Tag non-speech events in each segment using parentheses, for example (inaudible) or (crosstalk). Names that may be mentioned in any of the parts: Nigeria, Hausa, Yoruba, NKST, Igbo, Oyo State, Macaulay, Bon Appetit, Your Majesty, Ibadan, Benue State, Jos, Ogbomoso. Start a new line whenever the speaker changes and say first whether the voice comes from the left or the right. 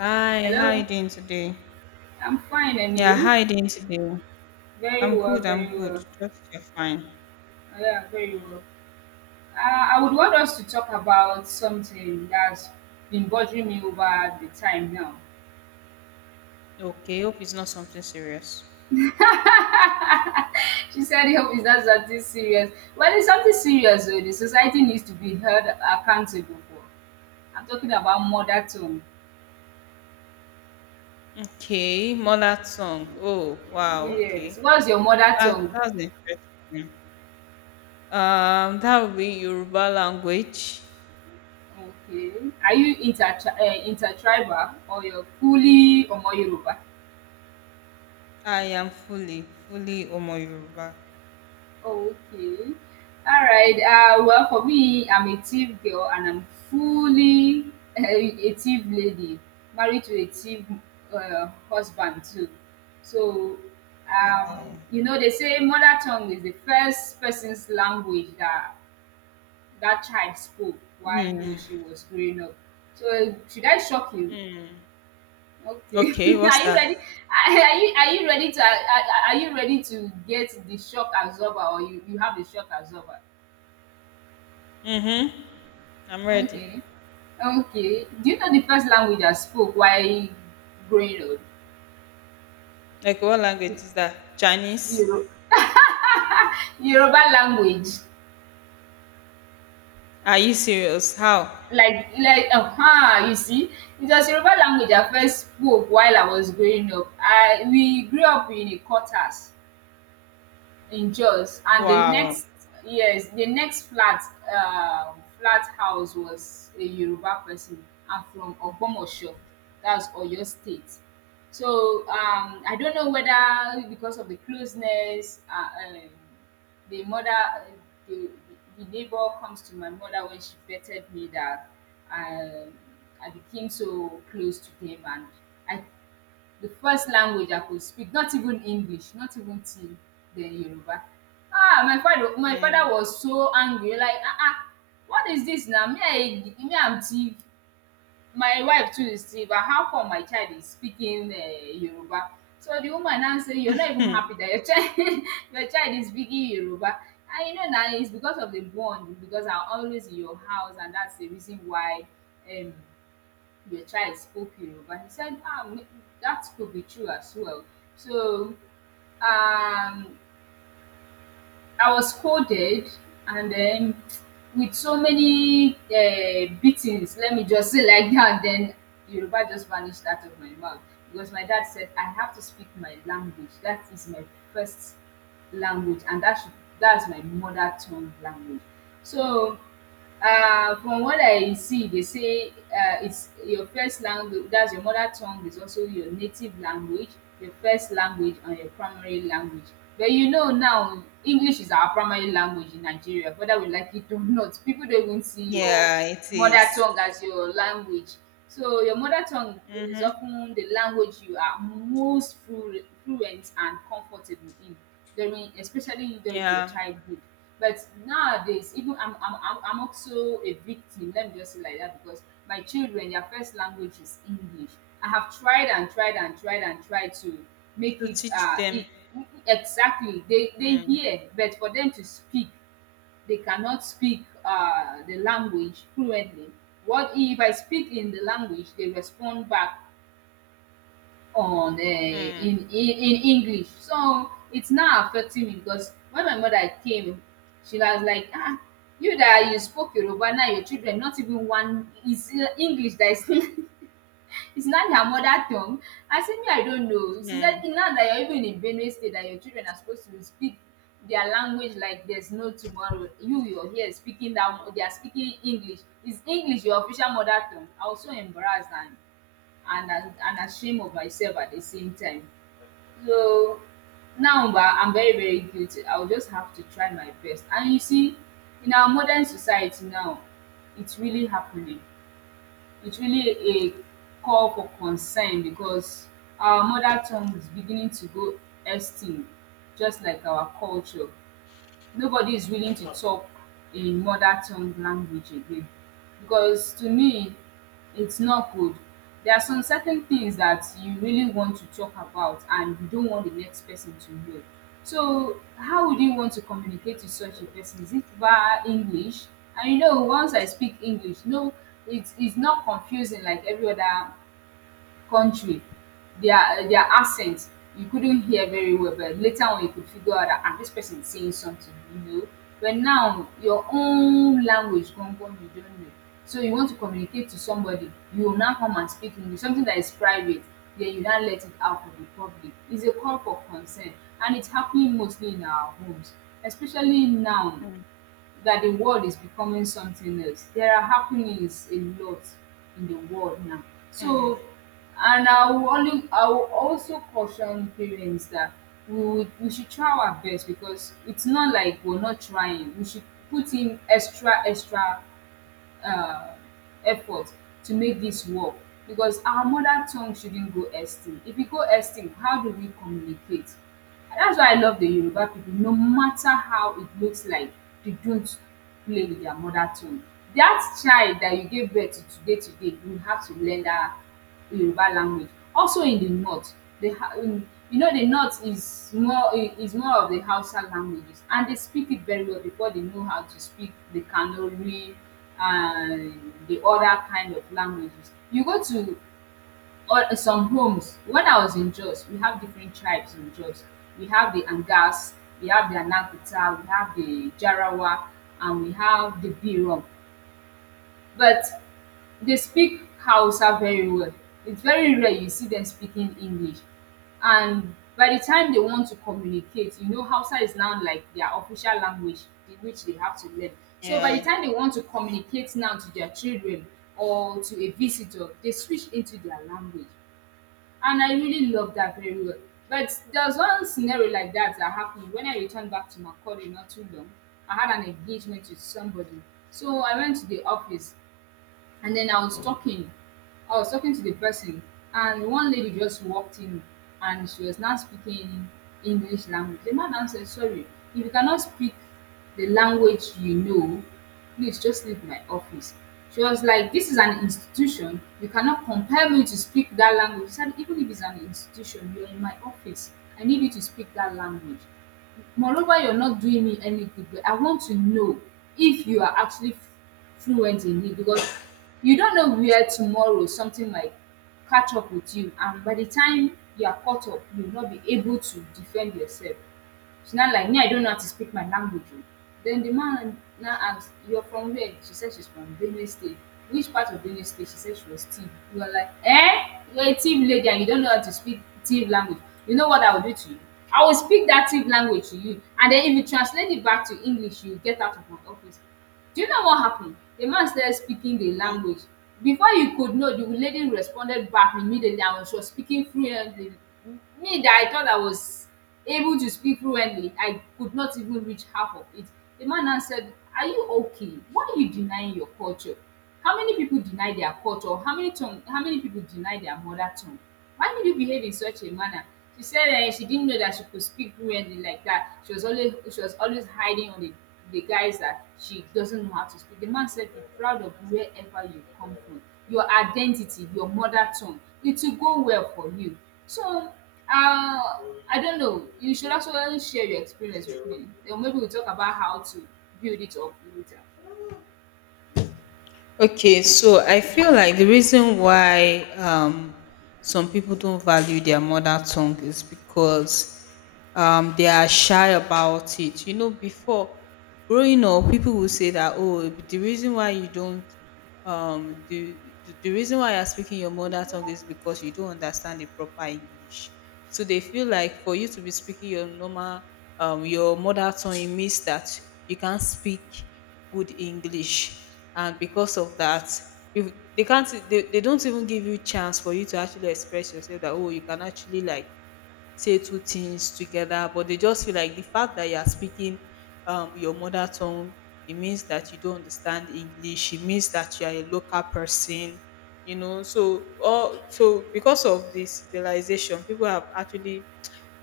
left: Hi, how are you
right: Hello,
left: doing today?
right: I'm fine, and
left: Yeah, how are
right: you?
left: you doing today?
right: Very
left: I'm
right: well,
left: good,
right: very
left: I'm good.
right: well.
left: Just you're fine.
right: Yeah, very
left: Mm,
right: well. Uh, I would want us to talk about something that's been bothering me over the time now.
left: okay, hope it's not something serious.
right: She said, "Hope it's not something serious." Well, it's something serious, though. The society needs to be held accountable for. I'm talking about mother tongue.
left: Okay, Molat song. Oh, wow,
right: Yes.
left: okay.
right: What's your mother
left: That,
right: tongue?
left: that's interesting. That would be Yoruba language.
right: Okay. Are you intertribal or you're fully Omo Yoruba?
left: I am fully Omo Yoruba.
right: Okay. All right. Well, for me, I'm a thief girl and I'm fully (laughs) a thief lady, married to a thief husband too. So,
left: Wow.
right: um, you know, they say mother tongue is the first person's language that that child spoke while he or
left: Mm,
right: she was growing up. So, should I shock you?
left: mm.
right: Okay. (laughs)
left: Okay, what's
right: Are you ready?
left: that?
right: Are you ready to Are you ready to get the shock absorber, or you have the shock absorber?
left: Mm-hmm. I'm ready.
right: Okay. Okay. Do you know the first language I spoke while growing up?
left: Like, what language is that? Chinese?
right: Yoru Yoruba language.
left: Are you serious? How?
right: Like, you see, it was Yoruba language I first spoke while I was growing up. I we grew up in a quarters in Jos, and the
left: Wow.
right: next, yes, the next flat house was a Yoruba person and from Ogbomoso, that's Oyo State. So, I don't know whether because of the closeness, um the mother the the neighbor comes to my mother when she vetted me that I I became so close to them, and I the first language I could speak, not even English, not even till then, Yoruba. Ah, my father my
left: Mm.
right: father was so angry, like, what is this now? Me I, me am Tiv, my wife too is Tiv, and how come my child is speaking Yoruba? So the woman now say, you are not even
left: Hmm.
right: happy that your child (laughs) your child is speaking Yoruba, and you know na, it's because of the bond because I'm always in your house, and that's the reason why um your child spoke Yoruba. He said, ah, that could be true as well. So um, I was scolded, and then with so many beatings, let me just say like that, then Yoruba just vanished out of my mouth because my dad said, I have to speak my language. That is my first language, and that's my mother tongue language. So, from what I see, they say, it's your first language, that's your mother tongue, is also your native language, your first language and your primary language. But you know, now English is our primary language in Nigeria, whether we like it or not. People don't even see your
left: Yeah, it
right: mother
left: is.
right: tongue as your language. So your mother tongue is
left: Mm-hmm.
right: often the language you are most fluent and comfortable in during, especially during, your
left: Yeah,
right: childhood. But nowadays, even I'm also a victim. Let me just say like that, because my children, their first language is English. I have tried and tried and tried and tried to make
left: to
right: it,
left: teach them.
right: exactly, they
left: Mm.
right: hear, but for them to speak, they cannot speak the language fluently. What if I speak in the language, they respond back on eh,
left: Mm.
right: in English. So it's now affecting me, because when my mother came, she was like, "Ah, you that you spoke Yoruba, now your children, not even one is, English, that is (laughs) it's not their mother tongue." I said, "Me, I don't know." She said,
left: Mm.
right: "Now that you're even in Benue State, that your children are supposed to speak their language like there's no tomorrow. You, you're here speaking that they are speaking English. Is English your official mother tongue?" I was so embarrassed and I and ashamed of myself at the same time. So now, bah, I'm very, very guilty. I'll just have to try my best. And you see, in our modern society now, it's really happening. It's really a call for concern because our mother tongue is beginning to go extinct, just like our culture. Nobody is willing to talk in mother tongue language again, because to me, it's not good. There are some certain things that you really want to talk about and you don't want the next person to know. So how would you want to communicate to such a person? Is it via English? And you know, once I speak English, no, it's not confusing. Like every other country, their accent, you couldn't hear very well, but later on you could figure out that, ah, this person is saying something, you know. But now your own language, Gongon, you don't know. So you want to communicate to somebody, you will now come and speak English, something that is private, then you now let it out for the public. It's a call for concern, and it's happening mostly in our homes, especially now that the world is becoming something else. There are happenings a lot in the world now.
left: Mm.
right: So, and I will, only, I will also caution parents that we, would, we should try our best, because it's not like we're not trying. We should put in extra, extra uh, effort to make this work, because our mother tongue shouldn't go extinct. If it go extinct, how do we communicate? That's why I love the Yoruba people. No matter how it looks like, they don't play with their mother tongue. That child that you gave birth to today, today, you have to learn that Yoruba language. Also in the north, in, you know, the north is more of the Hausa languages, and they speak it very well because they know how to speak the Kanuri and the other kind of languages. You go to some homes. When I was in Jos, we have different tribes in Jos. We have the Angas, we have the Anakuta, we have the Jarawa, and we have the Birom, but they speak Hausa very well. It's very rare you see them speaking English. And by the time they want to communicate, you know, Hausa is now like their official language, which they have to learn. So by
left: Yeah.
right: the time they want to communicate now to their children or to a visitor, they switch into their language. And I really love that very well. But there's one scenario like that that happened when I returned back to Macaulay not too long. I had an engagement with somebody. So I went to the office, and then I was talking to the person, and one lady just walked in, and she was now speaking English language. The man now said, "Sorry, if you cannot speak the language you know, please just leave my office." She was like, "This is an institution. You cannot compel me to speak that language." She said, "Even if it's an institution, you're in my office. I need you to speak that language. Moreover, you're not doing me any good, but I want to know if you are actually fluent in it, because you don't know where tomorrow something might catch up with you, and by the time you are caught up, you will not be able to defend yourself." She now like, "Me, I don't know how to speak my language, oh." Then the man now asked, "You're from where?" She said she's from Benue State. "Which part of Benue State?" She said she was Tiv. He was like, "Eh? You're a Tiv lady and you don't know how to speak Tiv language. You know what I will do to you? I will speak that Tiv language to you. And then if you translate it back to English, you'll get out of my office." Do you know what happened? The man started speaking the language. Before you could know, the lady responded back immediately and she was speaking fluently. Me that I thought I was able to speak fluently, I could not even reach half of it. The man now said, "Are you okay? Why are you denying your culture? How many people deny their culture? How many tongue, how many people deny their mother tongue? Why did you behave in such a manner?" She said, eh, she didn't know that she could speak fluently like that. She was always hiding on the guys that she doesn't know how to speak. The man said, "Be proud of wherever you come from. Your identity, your mother tongue. It will go well for you." So, I don't know. You should actually share your experience with me. Then maybe we'll talk about how to build it up later.
left: Okay, so I feel like the reason why some people don't value their mother tongue is because they are shy about it. You know, before growing up, people will say that, oh, the reason why you don't the reason why you're speaking your mother tongue is because you don't understand the proper english, so they feel like for you to be speaking your normal your mother tongue, it means that you can't speak good english. And because of that, if they can't, they don't even give you chance for you to actually express yourself, that oh, you can actually like say two things together, but they just feel like the fact that you are speaking your mother tongue, it means that you don't understand English. It means that you are a local person, you know. So, all so because of this civilization, people have actually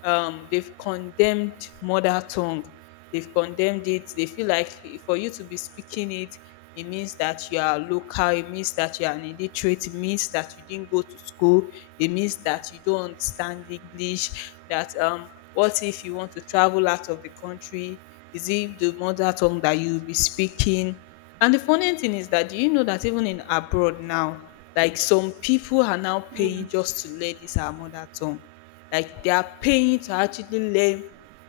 left: they've condemned mother tongue. They've condemned it. They feel like for you to be speaking it, it means that you are local. It means that you are an illiterate. It means that you didn't go to school. It means that you don't understand English. That what if you want to travel out of the country? Is it the mother tongue that you'll be speaking? And the funny thing is that, do you know that even in abroad now, like some people are now paying
right: Mm.
left: just to learn this our mother tongue, like they are paying to actually learn,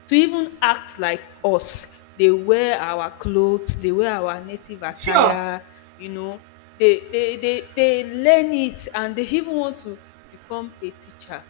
left: to even act like us. They wear our clothes, they wear our native
right: Sure.
left: attire, you know. They learn it, and they even want to become a teacher.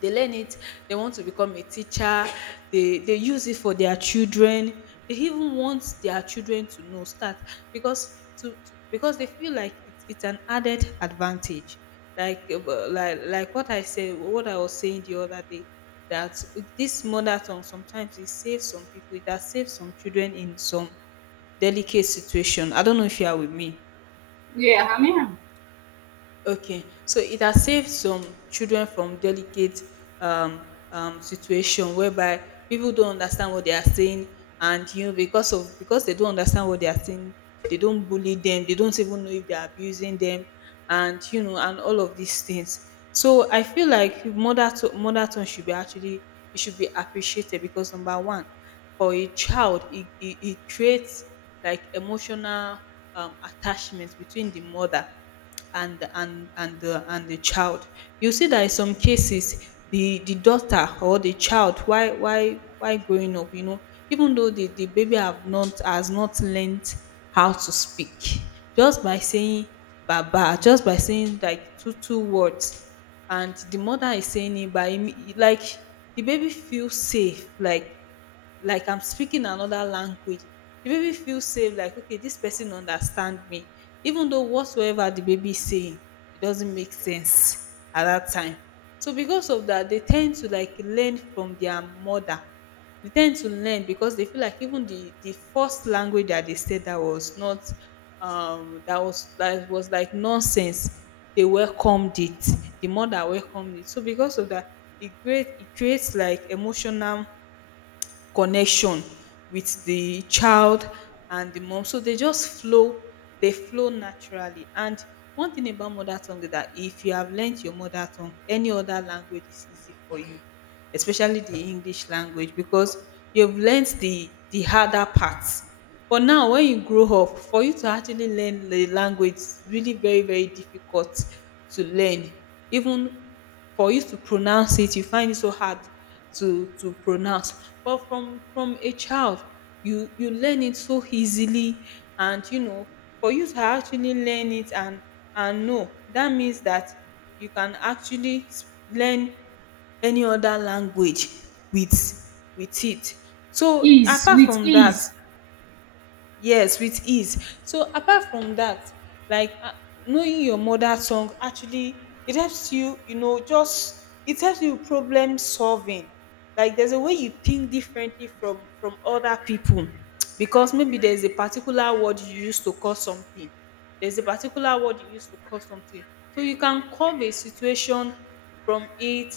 left: They learn it, they want to become a teacher. They use it for their children. They even want their children to know, start, because to because they feel like it's an added advantage. Like like what I said, what I was saying the other day, that this mother tongue sometimes it saves some people. It has saved some children in some delicate situation. I don't know if you are with me.
right: Yeah, I mean,
left: Okay, so it has saved some children from delicate um, situation, whereby people don't understand what they are saying, and you know, because of, because they don't understand what they are saying, they don't bully them, they don't even know if they are abusing them, and you know, and all of these things. So I feel like mother, to mother tongue should be actually, it should be appreciated because number one, for a child, it creates like emotional attachment between the mother and the child. You see that in some cases, the daughter or the child, why growing up, you know, even though the baby have not has not learned how to speak, just by saying baba, just by saying like two, two words, and the mother is saying it by im- like, the baby feels safe, like I'm speaking another language. The baby feels safe, like, okay, this person understand me. Even though whatsoever the baby is saying, it doesn't make sense at that time. So because of that, they tend to like learn from their mother. They tend to learn because they feel like even the first language that they said that was not that was like nonsense, they welcomed it. The mother welcomed it. So because of that, it creates like emotional connection with the child and the mom. So they just flow, they flow naturally. And one thing about mother tongue is that if you have learnt your mother tongue, any other language is easy for you, especially the English language, because you've learned the harder parts. But now when you grow up, for you to actually learn the language is really very, very difficult to learn. Even for you to pronounce it, you find it so hard to pronounce. But from a child, you learn it so easily. And you know, for you to actually learn it and know, that means that you can actually s- learn any other language with with it. So
right: ease
left: apart
right: with
left: from that,
right: ease.
left: yes, with ease. So apart from that, like knowing your mother tongue actually, it helps you, you know, just it helps you problem solving. Like there's a way you think differently from other people, because maybe there's a particular word you use to call something. There's a particular word you use to call something. So you can curve a situation from it,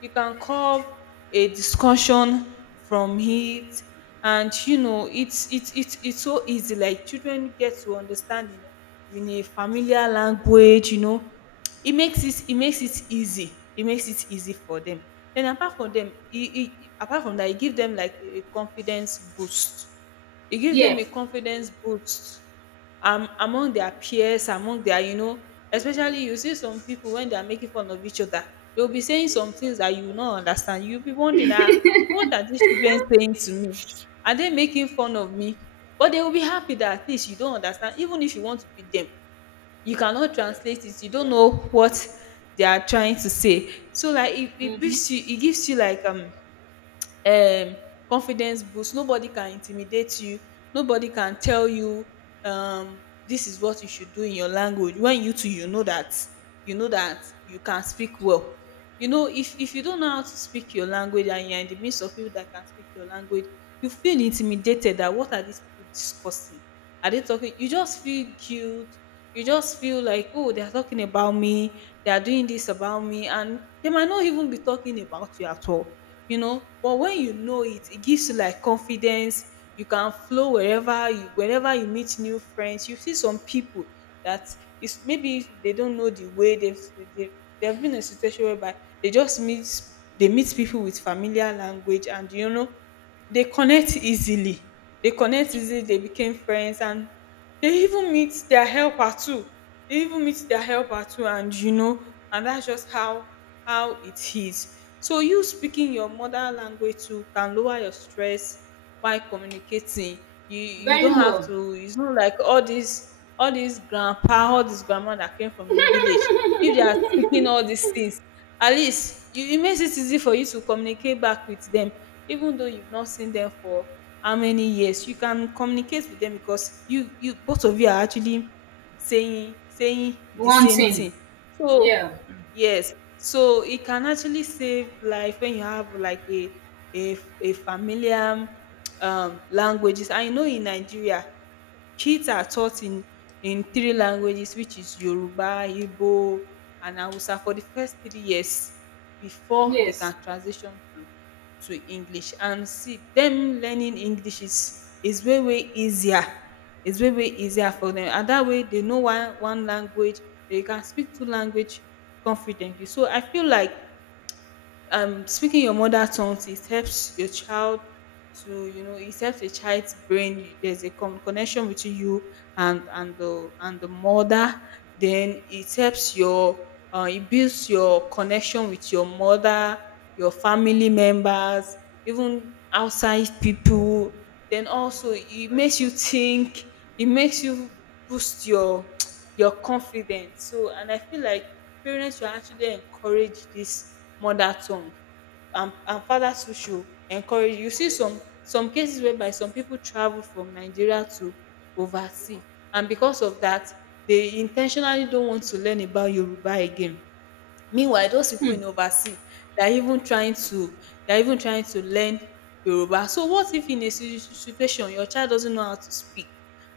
left: you can curve a discussion from it. And you know, it's so easy. Like children get to understand in a familiar language, you know, it makes it easy. It makes it easy for them. Then apart from them, it apart from that it give them like a confidence boost. It gives them
right: Yeah.
left: a confidence boost among their peers, among their, you know, especially you see some people when they are making fun of each other, they'll be saying some things that you will not understand. You'll be wondering, ah, what are these children saying to me? Are they making fun of me? But they will be happy that at least you don't understand. Even if you want to beat them, you cannot translate it. You don't know what they are trying to say. So like it
right: Mm-hmm.
left: gives you, it gives you like um confidence boost. Nobody can intimidate you. Nobody can tell you this is what you should do in your language, when you too you know that, you know that you can speak well. You know, if you don't know how to speak your language and you're in the midst of people that can speak your language, you feel intimidated that what are these people discussing? Are they talking? You just feel guilt. You just feel like oh, they are talking about me. They are doing this about me. And they might not even be talking about you at all, you know. But when you know it, it gives you like confidence. You can flow wherever you, whenever you meet new friends. You see some people that is, maybe they don't know the way they've they, they've been in a situation whereby they just meet, they meet people with familiar language, and you know, they connect easily, they connect easily. They became friends, and they even meet their helper too. They even meet their helper too, and you know, and that's just how it is. So you speaking your mother language too can lower your stress while communicating. You
right: Very
left: don't have
right: well.
left: to. It's not like all these, all these grandpa, all these grandma that came from the village. If they are speaking all these things, at least you, it makes it easy for you to communicate back with them, even though you've not seen them for how many years. You can communicate with them because you both of you are actually saying the
right: One
left: same
right: thing.
left: thing. So
right: Yeah.
left: yes, so it can actually save life when you have like a familiar languages. I know in nigeria, kids are taught in three languages, which is Yoruba, Igbo and Hausa for the first 3 years before they
right: Yes.
left: can transition to English. And see, them learning English is way way easier. It's way way easier for them. And that way, they know one, one language, they can speak two language confidently. So I feel like speaking your mother tongue, it helps your child to, you know, it helps a child's brain. There's a con- connection between you and the mother. Then it helps your it builds your connection with your mother, your family members, even outside people. Then also it makes you think, it makes you boost your (tsk) your confidence. So, and I feel like parents should actually encourage dis mother tongue, and fathers too should encourage. You see some cases whereby some pipu travel from Nigeria to oversea, and because of dat, dey in ten tionally don't want to learn about Yoruba again. Meanwhile, those pipu
right: Hmm.
left: in oversea, they are even trying to they are even trying to learn Yoruba. So what if in a situation your child doesn't know how to speak?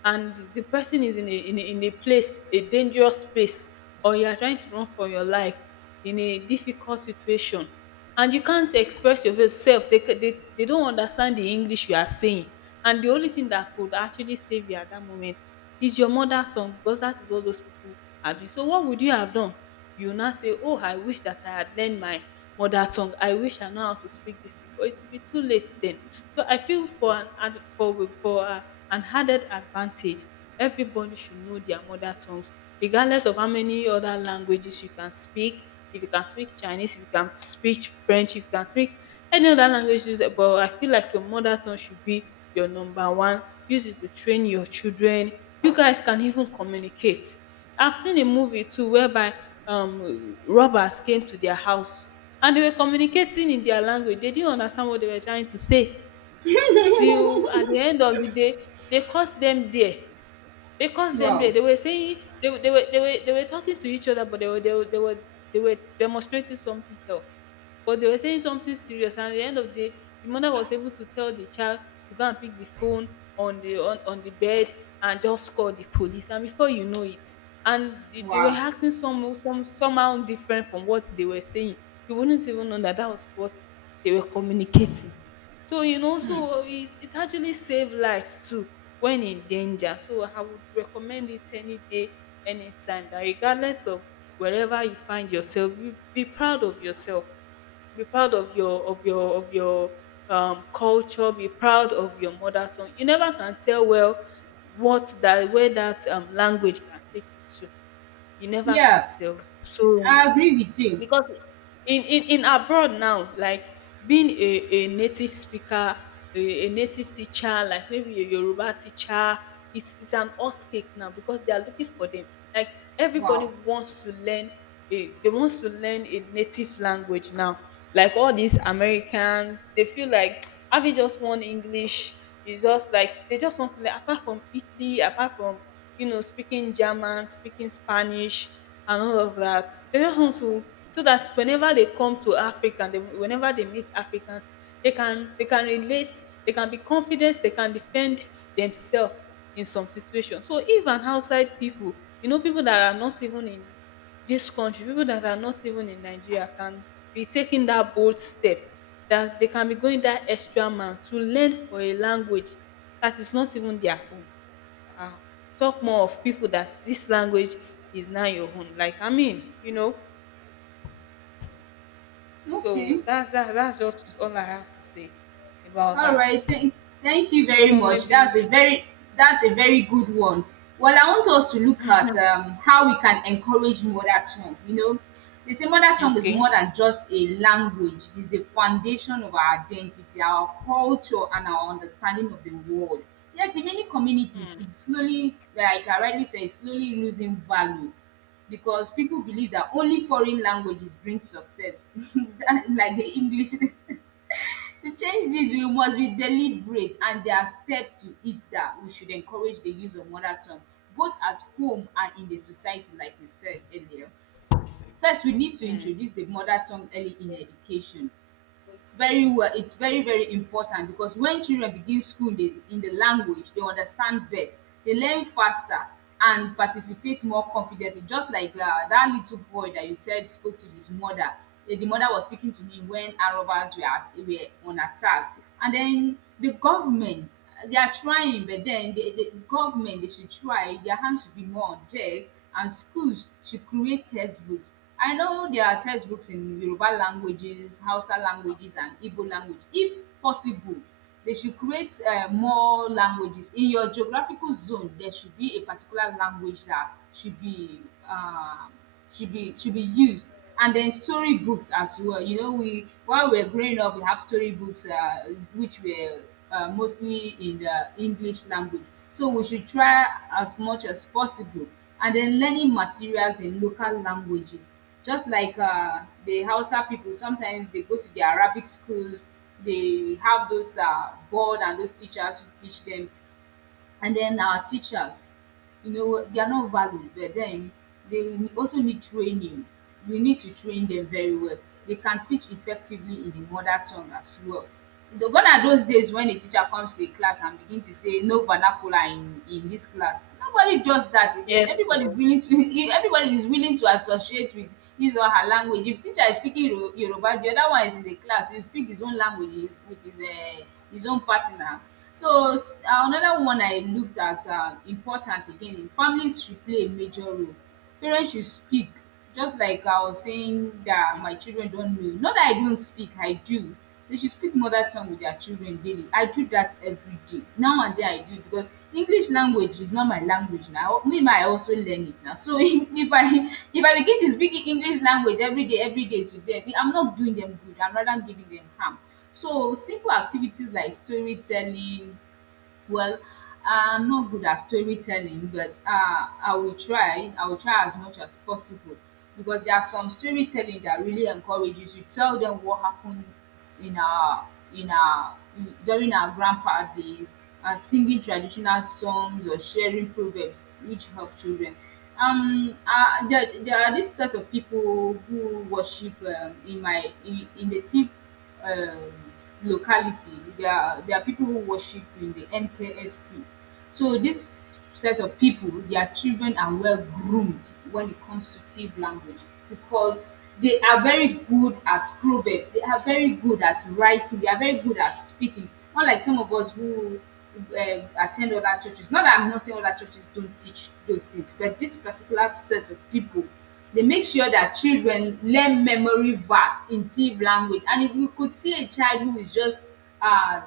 left: And the person is in a place, a dangerous place, or you are trying to run for your life in a difficult situation, and you can't express yourself, they don't understand the english you are saying, and the only thing that could actually save you at that moment is your mother tongue, because that is what those people are doing. So what would you have done? You now say, oh, I wish that I had learned my mother tongue, I wish I know how to speak this thing, but it will be too late then. So I feel for an ad for a an added advantage, everybody should know their mother tongues regardless of how many other languages you can speak. If you can speak Chinese, if you can speak French, if you can speak any other languages, but I feel like your mother tongue should be your number one. Use it to train your children. You guys can even communicate. I've seen a movie too whereby robbers came to their house and they were communicating in their language. They didn't understand what they were trying to say, till at di end of di day dey cause dem dia. Because them they,
right: Wow.
left: they were saying, they were talking to each other, but they were they were demonstrating something else. But they were saying something serious, and at the end of the day, the mother was able to tell the child to go and pick the phone on on the bed and just call the police. And before you know it, they were
right: Wow.
left: acting some somehow different from what they were saying. You wouldn't even know that that was what they were communicating. So
right: Hmm.
left: so it actually saved lives too when in danger. So I would recommend it any day, anytime. That regardless of wherever you find yourself, be proud of yourself. Be proud of your of your of your culture. Be proud of your mother tongue. You never can tell well what that language can take you to. You never can
right: Yeah.
left: tell. So
right: I agree with you.
left: in abroad now, like being a native speaker, a native teacher, like maybe a yoruba teacher, it's an hot cake now because they are looking for them, like everybody
right: Wow.
left: wants to learn a they wants to learn a native language now, like all these americans, they feel like (tsk) having just one english is just like, they just want to learn apart from italy, apart from speaking German, speaking Spanish, and all of that. They just want to, so that whenever they come to Africa, whenever they meet Africans, they can relate, they can be confident, they can defend themselves in some situations. So even outside people, people that are not even in this country, people that are not even in Nigeria can be taking that bold step, that they can be going that extra mile to learn for a language that is not even their own, uh, talk more of people that this language is now your own. Like I mean. So
right: Okay.
left: that's that's just all I have to say about
right: All
left: that.
right: right, thank you
left: Don't
right: very
left: know,
right: much. That's
left: maybe
right: a very that's a very good one. Well, I want us to look at how we can encourage mother tongue. You know, they say mother tongue is more
left: okay.
right: than just a language. It is the foundation of our identity, our culture, and our understanding of the world. Yet, in many communities, it's slowly, like I rightly said, it's slowly losing value because people believe that only foreign languages bring success. (laughs) Like the English. (laughs) To change this, we must be deliberate, and there are steps to it that we should encourage the use of mother tongue both at home and in the society, like you said earlier. First, we need to
left: Mm.
right: introduce the mother tongue early in education, very well. It's very very important because when children begin school in the language they understand best, they learn faster and participate more confidently, just like that little boy that you said spoke to his mother. Eh, the mother was speaking to him when Arab were on attack. And then the government, they are trying, but then the government, they should try, their hands should be more on deck. And schools should create textbooks. I know there are textbooks in Yoruba languages, Hausa languages, and Igbo language. If possible, they should create more languages. In your geographical zone, there should be a particular language that should be uh, should be used. And then story books as well. You know, we while we are growing up, we have story books which were mostly in the English language. So we should try as much as possible, and then learning materials in local languages, just like the Hausa people sometimes they go to the Arabic schools, they have those board and those teachers who teach them. And then our teachers, you know, they are not valued, but then they also need training. We need to train them very well. They can teach effectively in the mother tongue as well. Though gone are those days when a teacher comes to a class and begin to say no vernacular in this class. Nobody does that again.
left: Yes.
right: Everybody is
left: So,
right: willing to (laughs) everybody is willing to associate with use all her language. If teacher is speaking Yoruba, the other one is in the class, he'll speak his own language with his his own partner. So another one I looked as important again, families should play a major role. Parents should speak, just like I was saying, that
left: mm,
right: my children don't know. Not that I don't speak, I do. They should speak mother tongue with their children daily. I do that every day. Now and then I do it, because English language is not my language now. Me, ma, I also learn it now. So (laughs) if I begin to speak English language every day to them, I'm not doing them good. I'm rather giving them harm. So simple activities like storytelling, well, uh, I'm not good at storytelling, but I will try. I will try as much as possible, because there are some storytelling that really encourages you. Tell them what happened in our during our grandpa days, singing traditional songs or sharing proverbs which help children. There are this set of people who worship in my in the team um, locality. There are They are people who worship in the NKST. So this set of people, their children are well groomed when it comes to Tiv language because they are very good at proverbs. They are very good at writing. They are very good at speaking. Not like some of us who attend other churches. Not that I'm not saying other churches don't teach those things, but this particular set of people, they make sure that children learn memory verse in Tiv language. And if you could see a child who is just um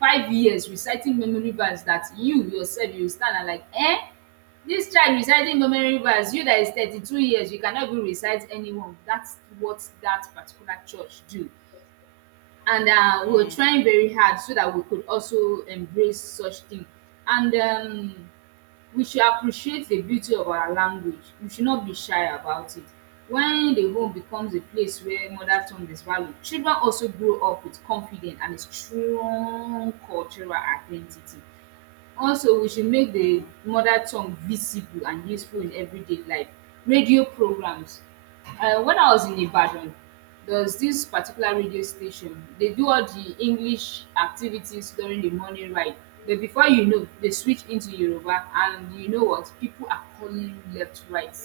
right: 5 years reciting memory verse, that you yourself you stand and like eh, this child reciting memory verse, you that is 32 years, you cannot even recite any one. That's what that particular church do. And we were
left: mm,
right: trying very hard so that we could also embrace such thing. And we should appreciate the beauty of our language. We should not be shy about it. When the home becomes a place where mother tongue is valued, children also grow up with confidence and a strong cultural identity. Also, we should make the
left: mm.
right: mother tongue visible and useful in everyday life. Radio programs. When I was in Ibadan, there was this particular radio station. They do all the English activities during the morning ride. But before you know, they switch into Yoruba, and you know what? People are calling left, right,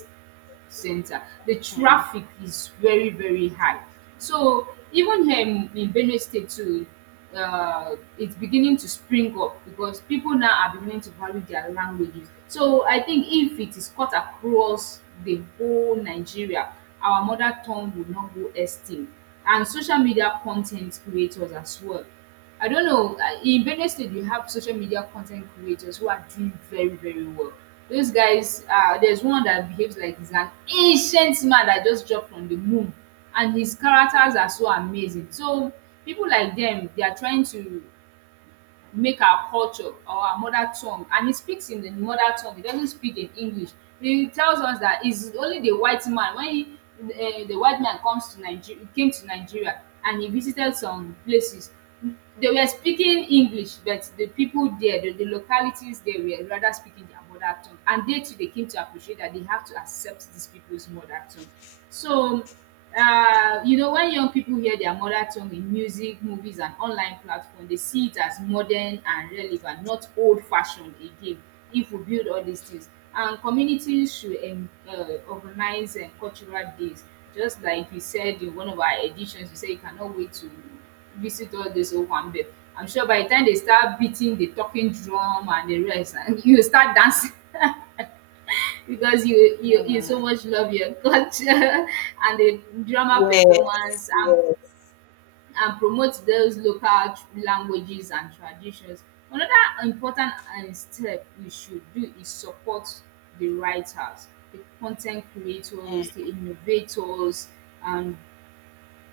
right: center. The traffic is very, very high. So even here in Benue State too, it's beginning to spring up because people now are beginning to value their languages. So I think if it is cut across the whole Nigeria, our mother tongue would not go extinct. And social media content creators as well. I don't know. In Benue State, you have social media content creators who are doing very, very well. Those guys, there's one that behaves like he's an ancient man that just dropped from the moon, and his characters are so amazing. So people like them, they are trying to make our culture or our mother tongue. And he speaks in the mother tongue, he doesn't speak in English. He tells us that it's only the white man when he the white man comes to nigeria came to Nigeria and he visited some places, they were speaking English, but the people there, the localities, they were rather speaking their mother tongue. And they too, they came to appreciate that they have to accept these people's mother tongue. So you know, when young people hear their mother tongue in music, movies, and online platform, they see it as modern and relevant, not old fashioned again. If we build all these things, and communities should organize cultural days, just like you said in one of our editions, you said you cannot wait to visit all this owambe. I'm sure by the time they start beating the talking drum and the rest, (laughs) and you will start dancing, because you so much love your (laughs) culture, and the drama
left: Yes.
right: performance,
left: Yes.
right: and promote those local languages and traditions. Another important step we should do is support the writers, the content creators, the innovators, and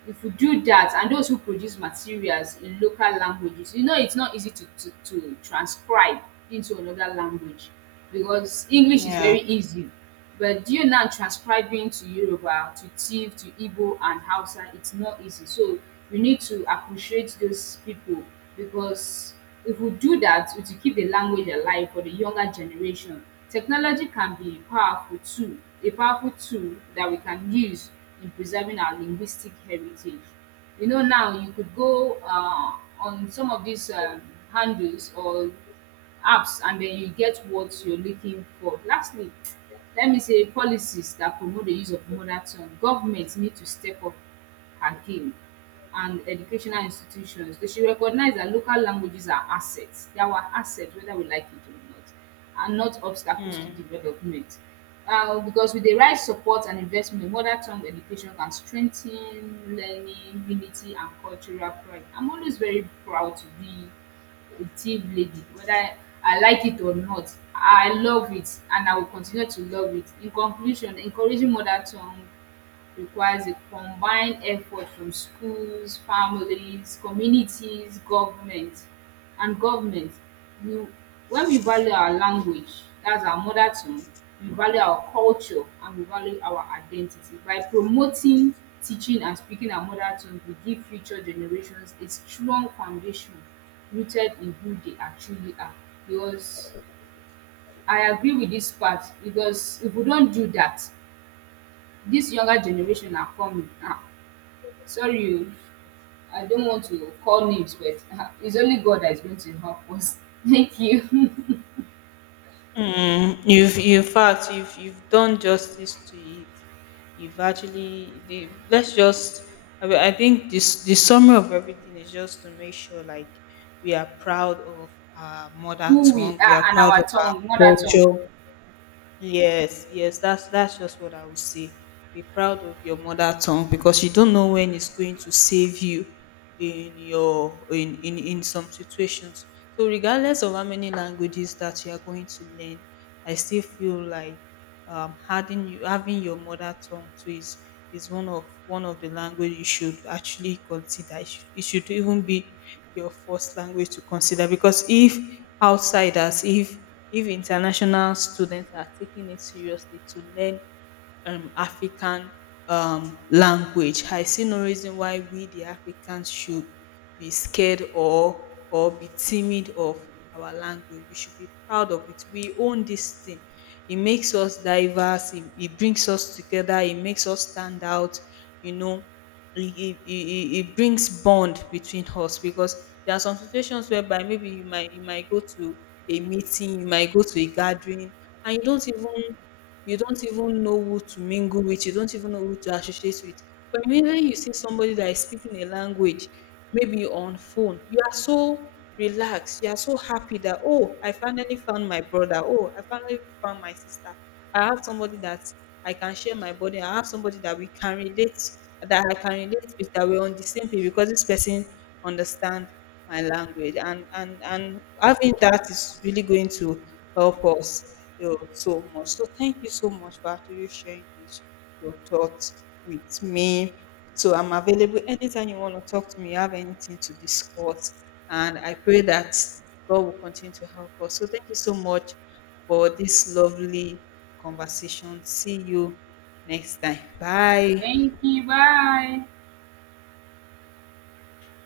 right: if we do that and those who produce materials in local languages. You know, it's not easy to to transcribe into another language, because English is
left: Yeah.
right: very easy. But you now transcribing to Yoruba, to Tiv, to Igbo and Hausa, it's not easy. So we need to appreciate those people, because if we do that, we will keep the language alive for the younger generation. Technology can be a powerful tool that we can use in preserving our linguistic heritage. You know, now you could go on some of these handles or apps and then you get what you're looking for. Lastly, let me say policies that promote the use of mother tongue. Government need to step up her game, and educational institutions. They should recognize that local languages are assets. They are our assets whether we like it or not, and not obstacles to development. Because with the right support and investment, mother tongue education can strengthen learning, unity, and cultural pride. I'm always very proud to be a tea lady, whether I like it or not. I love it and I will continue to love it. In conclusion, encouraging mother tongue requires a combined effort from schools, families, communities, government and government. We, when we value our language, that's our mother tongue, we value our culture and we value our identity. By promoting, teaching and speaking our mother tongue, we give future generations a strong foundation rooted in who they actually are. Because I agree with this part, because if we don't do that, this younger generation are coming. Are Sorry, I don't want to call names, but it's only God that is going to help us. (laughs) Thank you.
left: Mm, you've, in fact, you've done justice to it. You've actually, the, let's just. I mean, I think this the summary of everything is just to make sure like we are proud of our mother
right: Who we
left: tongue. We are
right: are and
left: proud
right: our
left: of our
right: tongue, mother tongue.
left: culture. Yes, yes, that's just what I would say. Be proud of your mother tongue because you don't know when it's going to save you in in some situations. So regardless of how many languages that you are going to learn, I still feel like adding you having your mother tongue to is one of the language you should actually consider. It it should even be your first language to consider, because if outsiders, if if international students are taking it seriously to learn African language, I see no reason why we, the Africans, should be scared or be timid of our language. We should be proud of it. We own this thing. It makes us diverse. It brings us together. It makes us stand out. You know, it brings bond between us, because there are some situations whereby maybe you might go to a meeting, you might go to a gathering, and you don't even know who to mingle with, you don't even know who to associate with. But immediately you see somebody that is speaking a language, maybe on phone, you are so relaxed, you are so happy that, oh, I finally found my brother, oh, I finally found my sister. I have somebody that I can share my body, I have somebody that we can relate, that I can relate with, that we're on the same page, because this person understand my language, and having that is really going to help us, you know, so much. So thank you so much for actually sharing this your thoughts with me. So I'm available anytime you want to talk to me, you have anything to discuss, and I pray that god will continue to help us. So thank you so much for this lovely conversation. See you next time, bye.
right: Thank you. Bye.